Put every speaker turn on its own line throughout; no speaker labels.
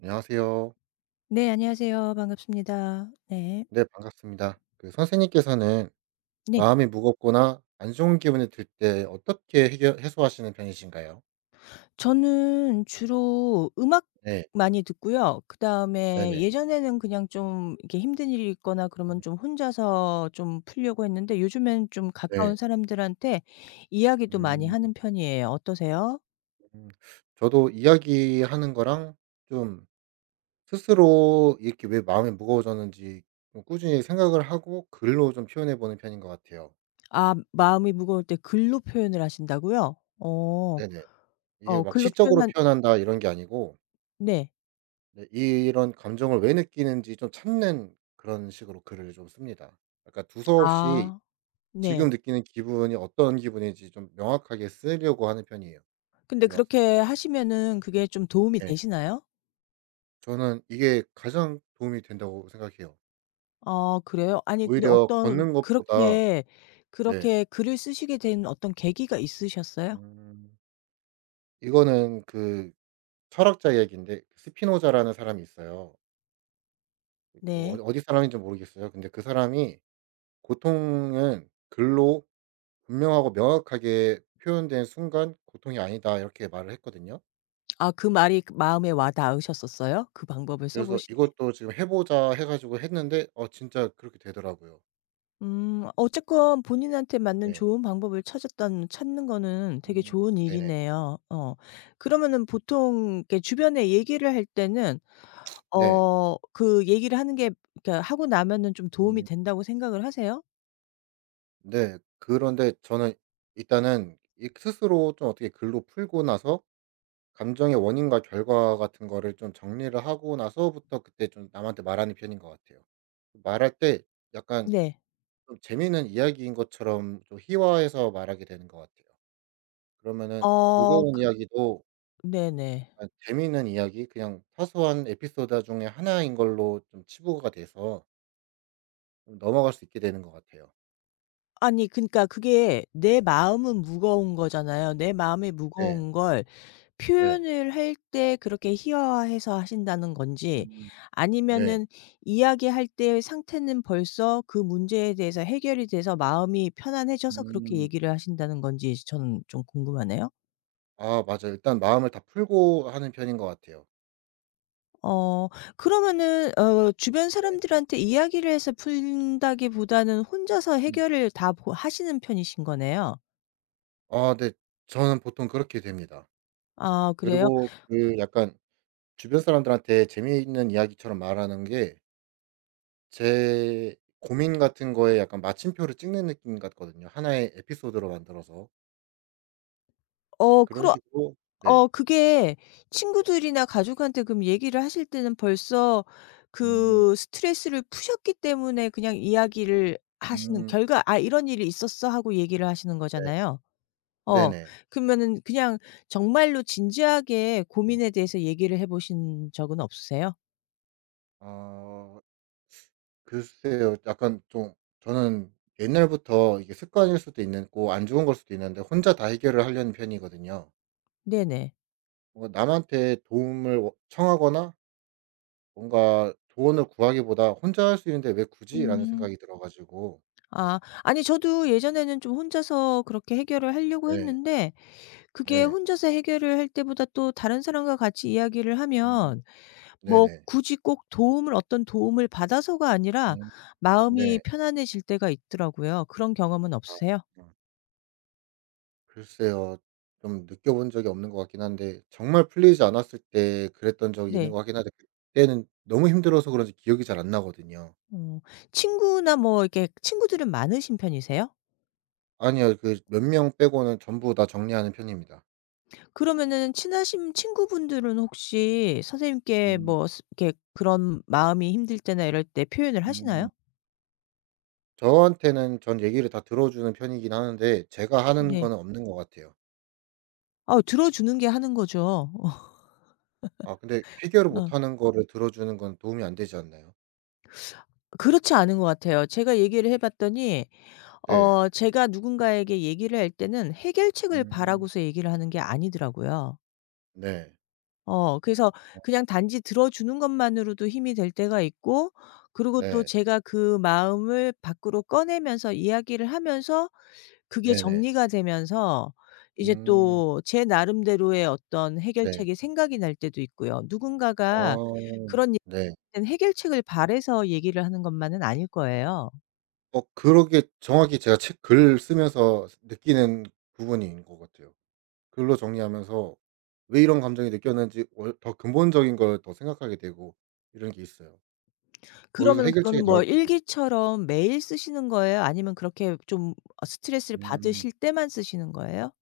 안녕하세요.
네, 안녕하세요. 반갑습니다. 네.
네, 반갑습니다. 그 선생님께서는
네.
마음이 무겁거나 안 좋은 기분이 들 때 어떻게 해결 해소하시는 편이신가요?
저는 주로 음악
네.
많이 듣고요. 그다음에
네네.
예전에는 그냥 좀 이렇게 힘든 일이 있거나 그러면
음.
좀 혼자서 좀 풀려고 했는데 요즘엔 좀
네.
가까운 사람들한테 이야기도 많이
음.
하는 편이에요. 어떠세요?
저도 이야기하는 거랑 좀 스스로 이렇게 왜 마음이 무거워졌는지 좀 꾸준히 생각을 하고 글로 좀 표현해 보는 편인 것 같아요.
아, 마음이 무거울 때 글로 표현을 하신다고요? 어.
네네. 이게
어
막
글로
시적으로
표현한.
표현한다 이런 게 아니고,
네.
네, 이런 감정을 왜 느끼는지 좀 찾는 그런 식으로 글을 좀 씁니다. 약간 두서없이
아, 네.
지금 느끼는 기분이 어떤 기분인지 좀 명확하게 쓰려고 하는 편이에요.
근데
이 막
그렇게 하시면은 그게 좀 도움이
예.
되시나요?
저는 이게 가장 도움이 된다고 생각해요.
아, 그래요? 아니 근데
오히려
어떤
걷는 것보다.
그렇게
네.
그렇게 글을 쓰시게 된 어떤 계기가 있으셨어요?
음. 이거는 그 철학자 이야기인데, 스피노자라는 사람이 있어요. 뭐
네.
어디 사람인지 모르겠어요. 근데 그 사람이 "고통은 글로 분명하고 명확하게 표현된 순간 고통이 아니다." 이렇게 말을 했거든요.
아, 그 말이 그 마음에 와 닿으셨었어요? 그 방법을 써
그래서
보시게?
이것도 지금 해 보자 해 가지고 했는데 진짜 그렇게 되더라고요.
어쨌건 본인한테 맞는
네.
좋은 방법을 찾았다는 찾는 거는 되게
음.
좋은
네네.
일이네요. 어. 그러면은 보통 이렇게 주변에 얘기를 할 때는
네.
어 그 얘기를 하는 게, 그러니까 하고 나면은 좀 도움이
음.
된다고 생각을 하세요?
네. 그런데 저는 일단은 이 스스로 좀 어떻게 글로 풀고 나서 감정의 원인과 결과 같은 거를 좀 정리를 하고 나서부터 그때 좀 남한테 말하는 편인 것 같아요. 말할 때 약간
네.
좀 재미있는 이야기인 것처럼 좀 희화해서 말하게 되는 것 같아요. 그러면은
어
무거운
그.
이야기도
네네.
약간 재미있는 이야기, 그냥 사소한 에피소드 중에 하나인 걸로 좀 치부가 돼서 좀 넘어갈 수 있게 되는 것 같아요.
아니 그니까 그게 내 마음은 무거운 거잖아요. 내 마음이
네.
무거운 걸
네.
표현을 할 때 그렇게 희화화해서 하신다는 건지,
음. 네.
아니면은 이야기할 때 상태는 벌써 그 문제에 대해서 해결이 돼서 마음이 편안해져서 그렇게
음.
얘기를 하신다는 건지 저는 좀 궁금하네요.
아 맞아요. 일단 마음을 다 풀고 하는 편인 것 같아요.
어 그러면은 어 주변
네.
사람들한테 이야기를 해서 푼다기보다는 혼자서
음.
해결을 다 보 하시는 편이신 거네요.
아, 네. 저는 보통 그렇게 됩니다.
아, 그래요?
그리고 그 약간 주변 사람들한테 재미있는 이야기처럼 말하는 게 제 고민 같은 거에 약간 마침표를 찍는 느낌 같거든요, 하나의 에피소드로 만들어서.
어
그런
그러.
식으로. 네.
어 그게 친구들이나 가족한테 그럼 얘기를 하실 때는 벌써
음.
그 스트레스를 푸셨기 때문에 그냥 이야기를 하시는
음.
결과 "아 이런 일이 있었어." 하고 얘기를 하시는
네.
거잖아요. 어.
네네.
그러면은 그냥 정말로 진지하게
음.
고민에 대해서 얘기를 해 보신 적은 없으세요?
어 글쎄요. 약간 좀 저는 옛날부터 이게 습관일 수도 있고 안 좋은 걸 수도 있는데 혼자 다 해결을 하려는 편이거든요.
네네.
뭔가 남한테 도움을 워 청하거나 뭔가 조언을 구하기보다 '혼자 할 수 있는데 왜 굳이?'라는
음.
생각이 들어 가지고.
아. 아니 저도 예전에는 좀 혼자서 그렇게 해결을 하려고
네.
했는데 그게
네.
혼자서 해결을 할 때보다 또 다른 사람과 같이 이야기를
음.
하면 뭐
네네.
굳이 꼭 도움을, 어떤 도움을 받아서가 아니라
음.
마음이
네.
편안해질 때가 있더라고요. 그런 경험은
아.
없으세요?
아. 글쎄요. 좀 느껴본 적이 없는 것 같긴 한데 정말 풀리지 않았을 때 그랬던 적이 있는
네.
것 같긴 한데 그때는 너무 힘들어서 그런지 기억이 잘 안 나거든요.
어. 친구나 뭐 이렇게 친구들은 많으신 편이세요?
아니요. 그 몇 명 빼고는 전부 다 정리하는 편입니다.
그러면은 친하신 친구분들은 혹시 선생님께
음.
뭐 스 이렇게 그런 마음이 힘들 때나 이럴 때 표현을 하시나요?
음. 저한테는 전 얘기를 다 들어주는 편이긴 하는데 제가 하는
네.
거는, 네, 없는 것 같아요.
아, 들어주는 게 하는 거죠. 어.
아 근데 해결을
어.
못하는 거를 들어주는 건 도움이 안 되지 않나요?
그렇지 않은 것 같아요. 제가 얘기를 해 봤더니
네.
어 제가 누군가에게 얘기를 할 때는 해결책을
음.
바라고서 얘기를 하는 게 아니더라고요.
네.
어 그래서 그냥 단지 들어주는 것만으로도 힘이 될 때가 있고, 그리고 또
네.
제가 그 마음을 밖으로 꺼내면서 이야기를 하면서 그게
네네.
정리가 되면서 이제
음.
또 제 나름대로의 어떤
네.
해결책이 생각이 날 때도 있고요. 누군가가
아.
그런
네.
얘기는 해결책을 바래서 얘기를 하는 것만은 아닐 거예요.
그러게 정확히 제가 책 글 쓰면서 느끼는 부분인 것 같아요. 글로 정리하면서 왜 이런 감정이 느꼈는지 월 더 근본적인 걸 더 생각하게 되고 이런 게 있어요. 거기서
그러면은 그거는
해결책이
뭐
나올 때도 있고.
일기처럼 매일 쓰시는 거예요? 아니면 그렇게 좀 어 스트레스를
음.
받으실 때만 쓰시는 거예요?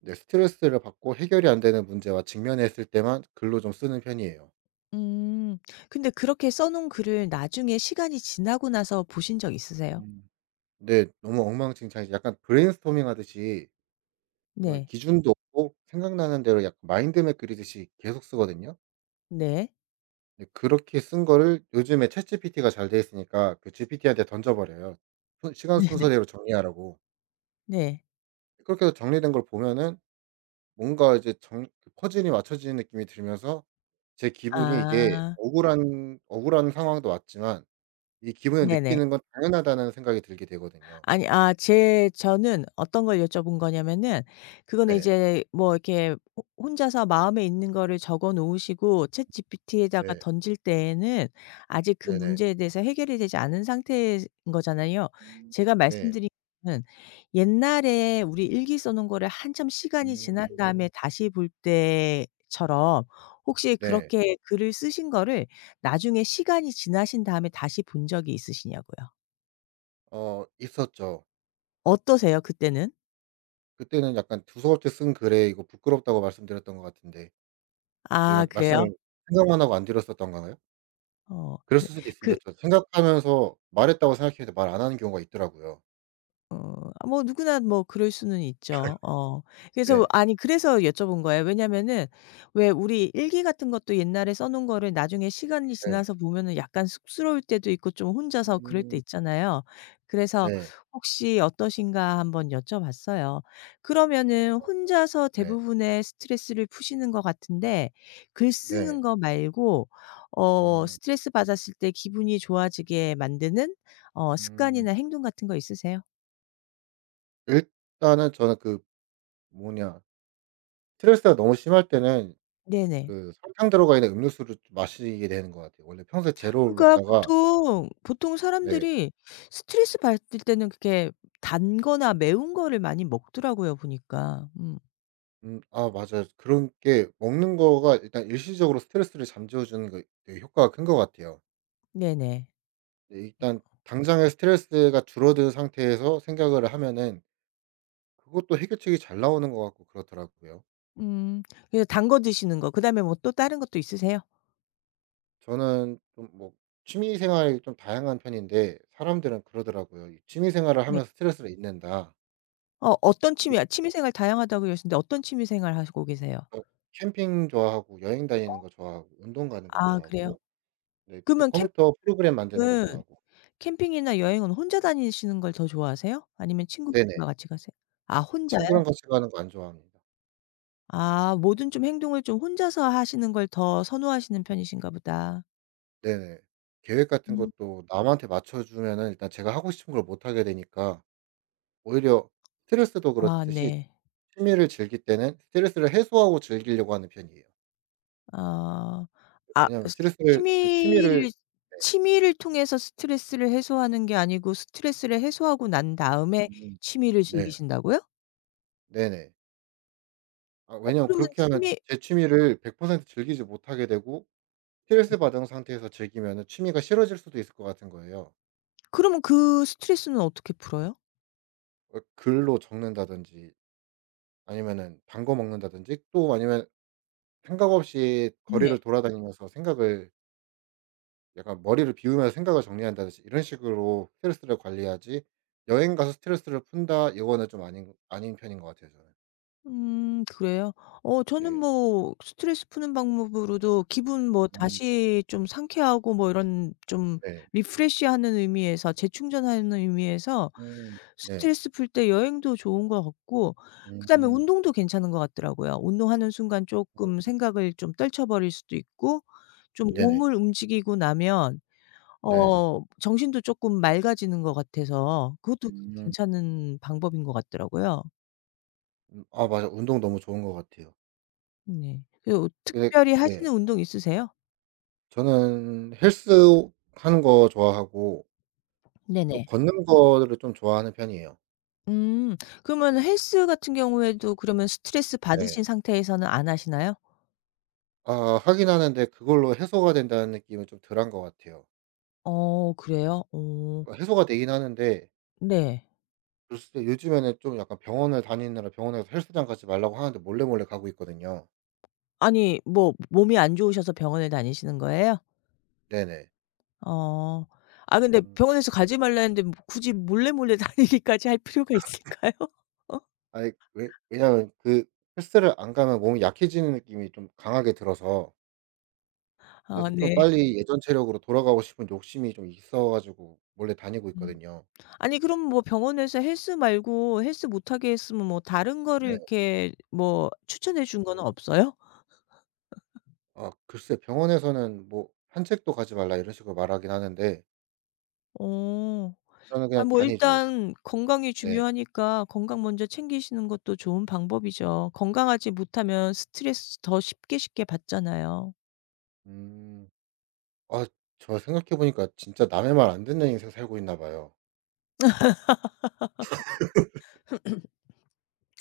네, 스트레스를 받고 해결이 안 되는 문제와 직면했을 때만 글로 좀 쓰는 편이에요.
음. 근데 그렇게 써 놓은 글을 나중에 시간이 지나고 나서 보신 적 있으세요?
음. 근데 너무 엉망진창이지. 약간 브레인스토밍 하듯이 정말
네.
기준도 없고 생각나는 대로 약간 마인드 맵 그리듯이 계속 쓰거든요.
네.
근데 그렇게 쓴 거를 요즘에 챗GPT가 잘 돼 있으니까 그 GPT한테 던져 버려요. 순 시간
네네.
순서대로 정리하라고.
네.
그렇게 해서 정리된 걸 보면은 뭔가 이제 정 그 퍼즐이 맞춰지는 느낌이 들면서 제 기분이 이게
아.
억울한 억울한 상황도 맞지만 이 기분을
네네.
느끼는 건 당연하다는 생각이 들게 되거든요.
아니 아 제, 저는 어떤 걸 여쭤본 거냐면은 그거는
네.
이제 뭐 이렇게 호 혼자서 마음에 있는 거를 적어 놓으시고 챗GPT에다가
네.
던질 때에는 아직 그
네네.
문제에 대해서 해결이 되지 않은 상태인 거잖아요. 제가
네.
말씀드린 거는 옛날에 우리 일기 써 놓은 거를 한참 시간이 지난
음.
다음에 다시 볼 때처럼 혹시
네.
그렇게 글을 쓰신 거를 나중에 시간이 지나신 다음에 다시 본 적이 있으시냐고요.
있었죠.
어떠세요 그때는?
그때는 약간 두서없이 쓴 글에 이거 부끄럽다고 말씀드렸던 것 같은데.
아,
제가
그래요?
말씀을 생각만 하고 안 드렸었던 건가요?
어, 네.
그랬을 수도
그
있습니다. 저 생각하면서 말했다고 생각해도 말 안 하는 경우가 있더라고요.
어 아, 뭐 누구나 뭐 그럴 수는 있죠. 어. 그래서 뭐
네.
아니, 그래서 여쭤본 거예요. 왜냐면은 왜 우리 일기 같은 것도 옛날에 써 놓은 거를 나중에 시간이
네.
지나서 보면은 약간 쑥스러울 때도 있고 좀 혼자서 그럴 때
음.
있잖아요. 그래서
네.
혹시 어떠신가 한번 여쭤봤어요. 그러면은 혼자서
네.
대부분의 스트레스를 푸시는 것 같은데 글 쓰는
네.
거 말고 어
음.
스트레스 받았을 때 기분이 좋아지게 만드는 어
음.
습관이나 행동 같은 거 있으세요?
일단은 저는 그 뭐냐 스트레스가 너무 심할 때는
네네.
그 설탕 들어가 있는 음료수를 좀 마시게 되는 것 같아요. 원래 평소에 제로를
그러니까
먹다가.
보통
네.
사람들이 스트레스 받을 때는 그렇게 단 거나 매운 거를 많이 먹더라고요 보니까. 음.
음. 아 맞아요. 그런 게 먹는 거가 일단 일시적으로 스트레스를 잠재워 주는 거 되게 효과가 큰 것 같아요.
네네.
네, 일단 당장의 스트레스가 줄어든 상태에서 생각을 하면은 그것도 해결책이 잘 나오는 것 같고 그렇더라고요.
음. 그래서 단거 드시는 거 그다음에 뭐 또 다른 것도 있으세요?
저는 좀 뭐 취미 생활이 좀 다양한 편인데 사람들은 그러더라고요. 이 "취미 생활을
네.
하면서 스트레스를 잊는다."
어 어떤 취미, 아, 취미생활 다양하다고 그러셨는데 어떤 취미생활 하시고 계세요?
그래서 캠핑 좋아하고 여행
어
다니는 거 좋아하고 운동 가는 거
아, 그래요?
좋아하고. 네, 또
그러면
컴퓨터 프로그램 만드는 거
캠핑은,
좋아하고.
캠핑이나 여행은 혼자 다니시는 걸 더 좋아하세요? 아니면
네네.
친구분들과 같이 가세요? 아, 혼자.
친구랑 같이 가는 거 안 좋아합니다.
아, 모든 좀 행동을 좀 혼자서 하시는 걸 더 선호하시는 편이신가 보다.
네네. 계획 같은
음.
것도 남한테 맞춰 주면은 일단 제가 하고 싶은 걸 못 하게 되니까. 오히려 스트레스도
아
그렇듯이
네.
취미를 즐길 때는 스트레스를 해소하고 즐기려고 하는 편이에요.
아. 아
왜냐하면
스
스트레스를 그 취미를,
취미를,
네.
취미를 통해서 스트레스를 해소하는 게 아니고 스트레스를 해소하고 난 다음에
음.
취미를
네.
즐기신다고요?
네네. 아
어
왜냐면
그러면
그렇게 하면
취미,
제 취미를 100% 즐기지 못하게 되고 스트레스 받은 상태에서 즐기면은 취미가 싫어질 수도 있을 것 같은 거예요.
그러면 그 스트레스는 어떻게 풀어요?
글로 적는다든지 아니면은 단거 먹는다든지 또 아니면 생각 없이
네.
거리를 돌아다니면서 생각을 약간 머리를 비우면서 생각을 정리한다든지 이런 식으로 스트레스를 관리하지 여행 가서 스트레스를 푼다 이거는 좀 아닌 편인 것 같아요 저는.
그래요? 어 저는
네.
뭐 스트레스 푸는 방법으로도 기분 뭐
음.
다시 좀 상쾌하고 뭐 이런 좀
네.
리프레시하는 의미에서, 재충전하는 의미에서
음. 네.
스트레스 풀 때 여행도 좋은 것 같고,
음.
그다음에
음.
운동도 괜찮은 것 같더라고요. 운동하는 순간 조금 생각을 좀 떨쳐버릴 수도 있고 좀
네네.
몸을 움직이고 나면
네.
어 정신도 조금 맑아지는 것 같아서 그것도
음.
괜찮은 방법인 것 같더라고요.
아 맞아. 운동 너무 좋은 것 같아요.
네. 그
근데.
특별히 하시는
네.
운동 있으세요?
저는 헬스하는 거 좋아하고 좀
네네.
걷는 거를 좀 좋아하는 편이에요.
음. 그러면 헬스 같은 경우에도 그러면 스트레스
네.
받으신 상태에서는 안 하시나요?
아 하긴 하는데 그걸로 해소가 된다는 느낌은 좀 덜한 것 같아요.
어 그래요? 어
그러니까 해소가 되긴 하는데
네.
글쎄 요즘에는 좀 약간 병원을 다니느라 병원에서 헬스장 가지 말라고 하는데 몰래 몰래 가고 있거든요.
아니 뭐 몸이 안 좋으셔서 병원에 다니시는 거예요?
네네.
어. 아 근데
음.
병원에서 가지 말라 했는데 뭐 굳이 몰래 몰래 다니기까지 할 필요가 있을까요? 어?
아이 왜 왜냐하면 그 헬스를 안 가면 몸이 약해지는 느낌이 좀 강하게 들어서
아
그래서 좀
네.
빨리 예전 체력으로 돌아가고 싶은 욕심이 좀 있어 가지고 몰래 다니고
음.
있거든요.
아니 그럼 뭐 병원에서 헬스 말고 헬스 못하게 했으면 뭐 다른 거를
네.
이렇게 뭐 추천해 준 거는
음.
없어요?
아 글쎄 병원에서는 뭐 "산책도 가지 말라." 이런 식으로 말하긴 하는데
어.
저는
아
그냥
뭐
다니죠.
일단 건강이
네.
중요하니까 건강 먼저 챙기시는 것도 좋은 방법이죠. 건강하지 못하면 스트레스 더 쉽게 쉽게 받잖아요.
음. 아 저 생각해 보니까 진짜 남의 말 안 듣는 인생 살고 있나 봐요.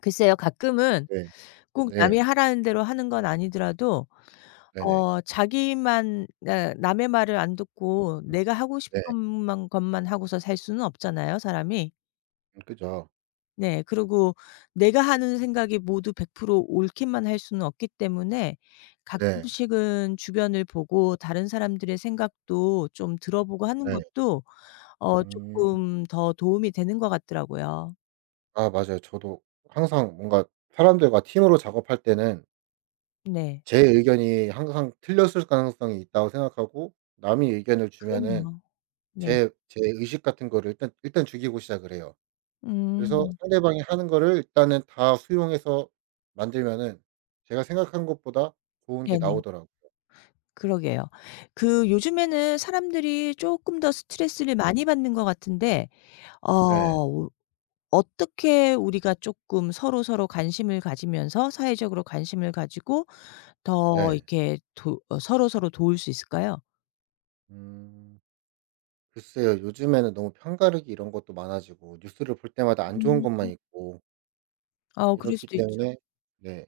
글쎄요. 가끔은
네.
꼭
네.
남이 하라는 대로 하는 건 아니더라도
네네.
어 자기만, 그러니까 남의 말을 안 듣고
음.
내가 하고 싶은
네.
것만 것만 하고서 살 수는 없잖아요, 사람이.
그죠.
네. 그리고 내가 하는 생각이 모두 100% 옳기만 할 수는 없기 때문에
네.
가끔씩은 주변을 보고 다른 사람들의 생각도 좀 들어보고 하는
네.
것도 어
음.
쪼끔 더 도움이 되는 것 같더라고요.
아 맞아요. 저도 항상 뭔가 사람들과 팀으로 작업할 때는
네.
제 의견이 항상 틀렸을 가능성이 있다고 생각하고 남이 의견을 주면은
그럼요. 네.
제 의식 같은 거를 일단 죽이고 시작을 해요. 그래서
음.
상대방이 하는 거를 일단은 다 수용해서 만들면은 제가 생각한 것보다 좋은 게
네네.
나오더라고요.
그러게요. 그 요즘에는 사람들이 쪼끔 더 스트레스를 많이
음.
받는 것 같은데
네.
어 어떻게 우리가 쪼끔 서로서로 관심을 가지면서 사회적으로 관심을 가지고 더
네.
이렇게 도 어 서로서로 도울 수 있을까요?
음. 글쎄요. 요즘에는 너무 편가르기 이런 것도 많아지고 뉴스를 볼 때마다 안 좋은 것만
음.
있고
어 그럴
이렇기
수도 있죠.
때문에, 네,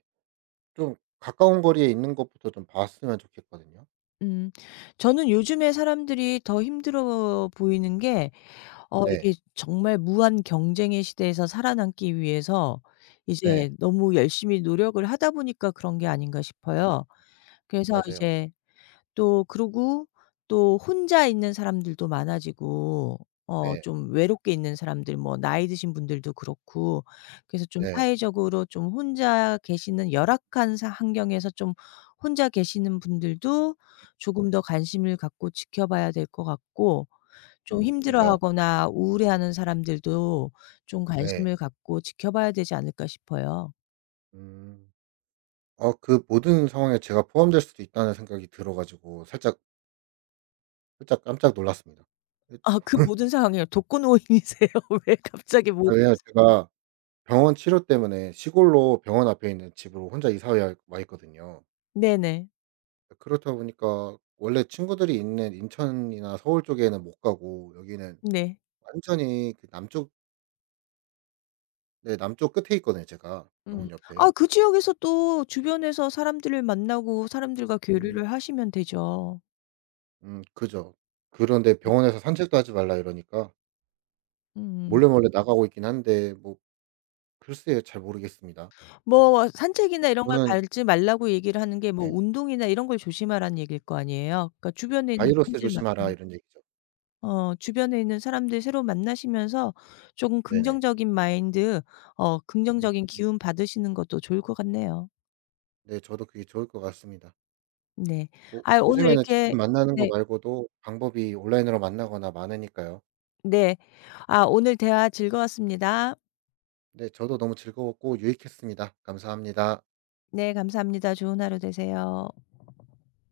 좀 가까운 거리에 있는 것부터 좀 봤으면 좋겠거든요.
음. 저는 요즘에 사람들이 더 힘들어 보이는 게 어
네.
이게 정말 무한 경쟁의 시대에서 살아남기 위해서 이제
네.
너무 열심히 노력을 하다 보니까 그런 게 아닌가 싶어요. 그래서
맞아요.
이제 또 그러고, 또 혼자 있는 사람들도 많아지고 어
네.
좀 외롭게 있는 사람들, 뭐 나이 드신 분들도 그렇고 그래서 좀
네.
사회적으로 좀 혼자 계시는 열악한 사 환경에서 좀 혼자 계시는 분들도 조금 더
음.
관심을 갖고 지켜봐야 될 것 같고, 좀
그죠.
힘들어하거나 우울해하는 사람들도 좀
네.
관심을 갖고 지켜봐야 되지 않을까 싶어요.
음. 어 그 모든 상황에 제가 포함될 수도 있다는 생각이 들어 가지고 살짝 살짝 깜짝 놀랐습니다. 그
아, 그 모든 상황이요. 독거노인이세요? 왜 갑자기 모든.
아 왜냐면 제가 병원 치료 때문에 시골로 병원 앞에 있는 집으로 혼자 이사 야 와 있거든요.
네네.
그렇다 보니까 원래 친구들이 있는 인천이나 서울 쪽에는 못 가고, 여기는
네.
완전히 그 남쪽, 네, 남쪽 끝에 있거든요 제가,
음.
병원
아
옆에.
그 지역에서 또 주변에서 사람들을 만나고 사람들과
음.
교류를 하시면 되죠.
그죠. 그런데 병원에서 "산책도 하지 말라." 이러니까
음.
몰래몰래 나가고 있긴 한데, 뭐 글쎄요, 잘 모르겠습니다. 뭐
뭐 산책이나 이런 걸
저는,
가지 말라고 얘기를 하는 게 뭐
네,
운동이나 이런 걸 조심하라는 얘기일 거 아니에요. 그러니까 주변에 있는
"바이러스
사람들 만,
조심하라." 이런 얘기죠.
어 주변에 있는 사람들 새로 만나시면서 조금
네네.
긍정적인 마인드, 어
음.
긍정적인
음.
기운 받으시는 것도 좋을 것 같네요.
네. 저도 그게 좋을 것 같습니다.
네.
뭐
아 오늘
요즘에는 직접
이렇게.
만나는 거
네
말고도 방법이 온라인으로 만나거나 많으니까요.
네. 아, 오늘 대화 즐거웠습니다.
네. 저도 너무 즐거웠고 유익했습니다. 감사합니다.
네, 감사합니다. 좋은 하루 되세요.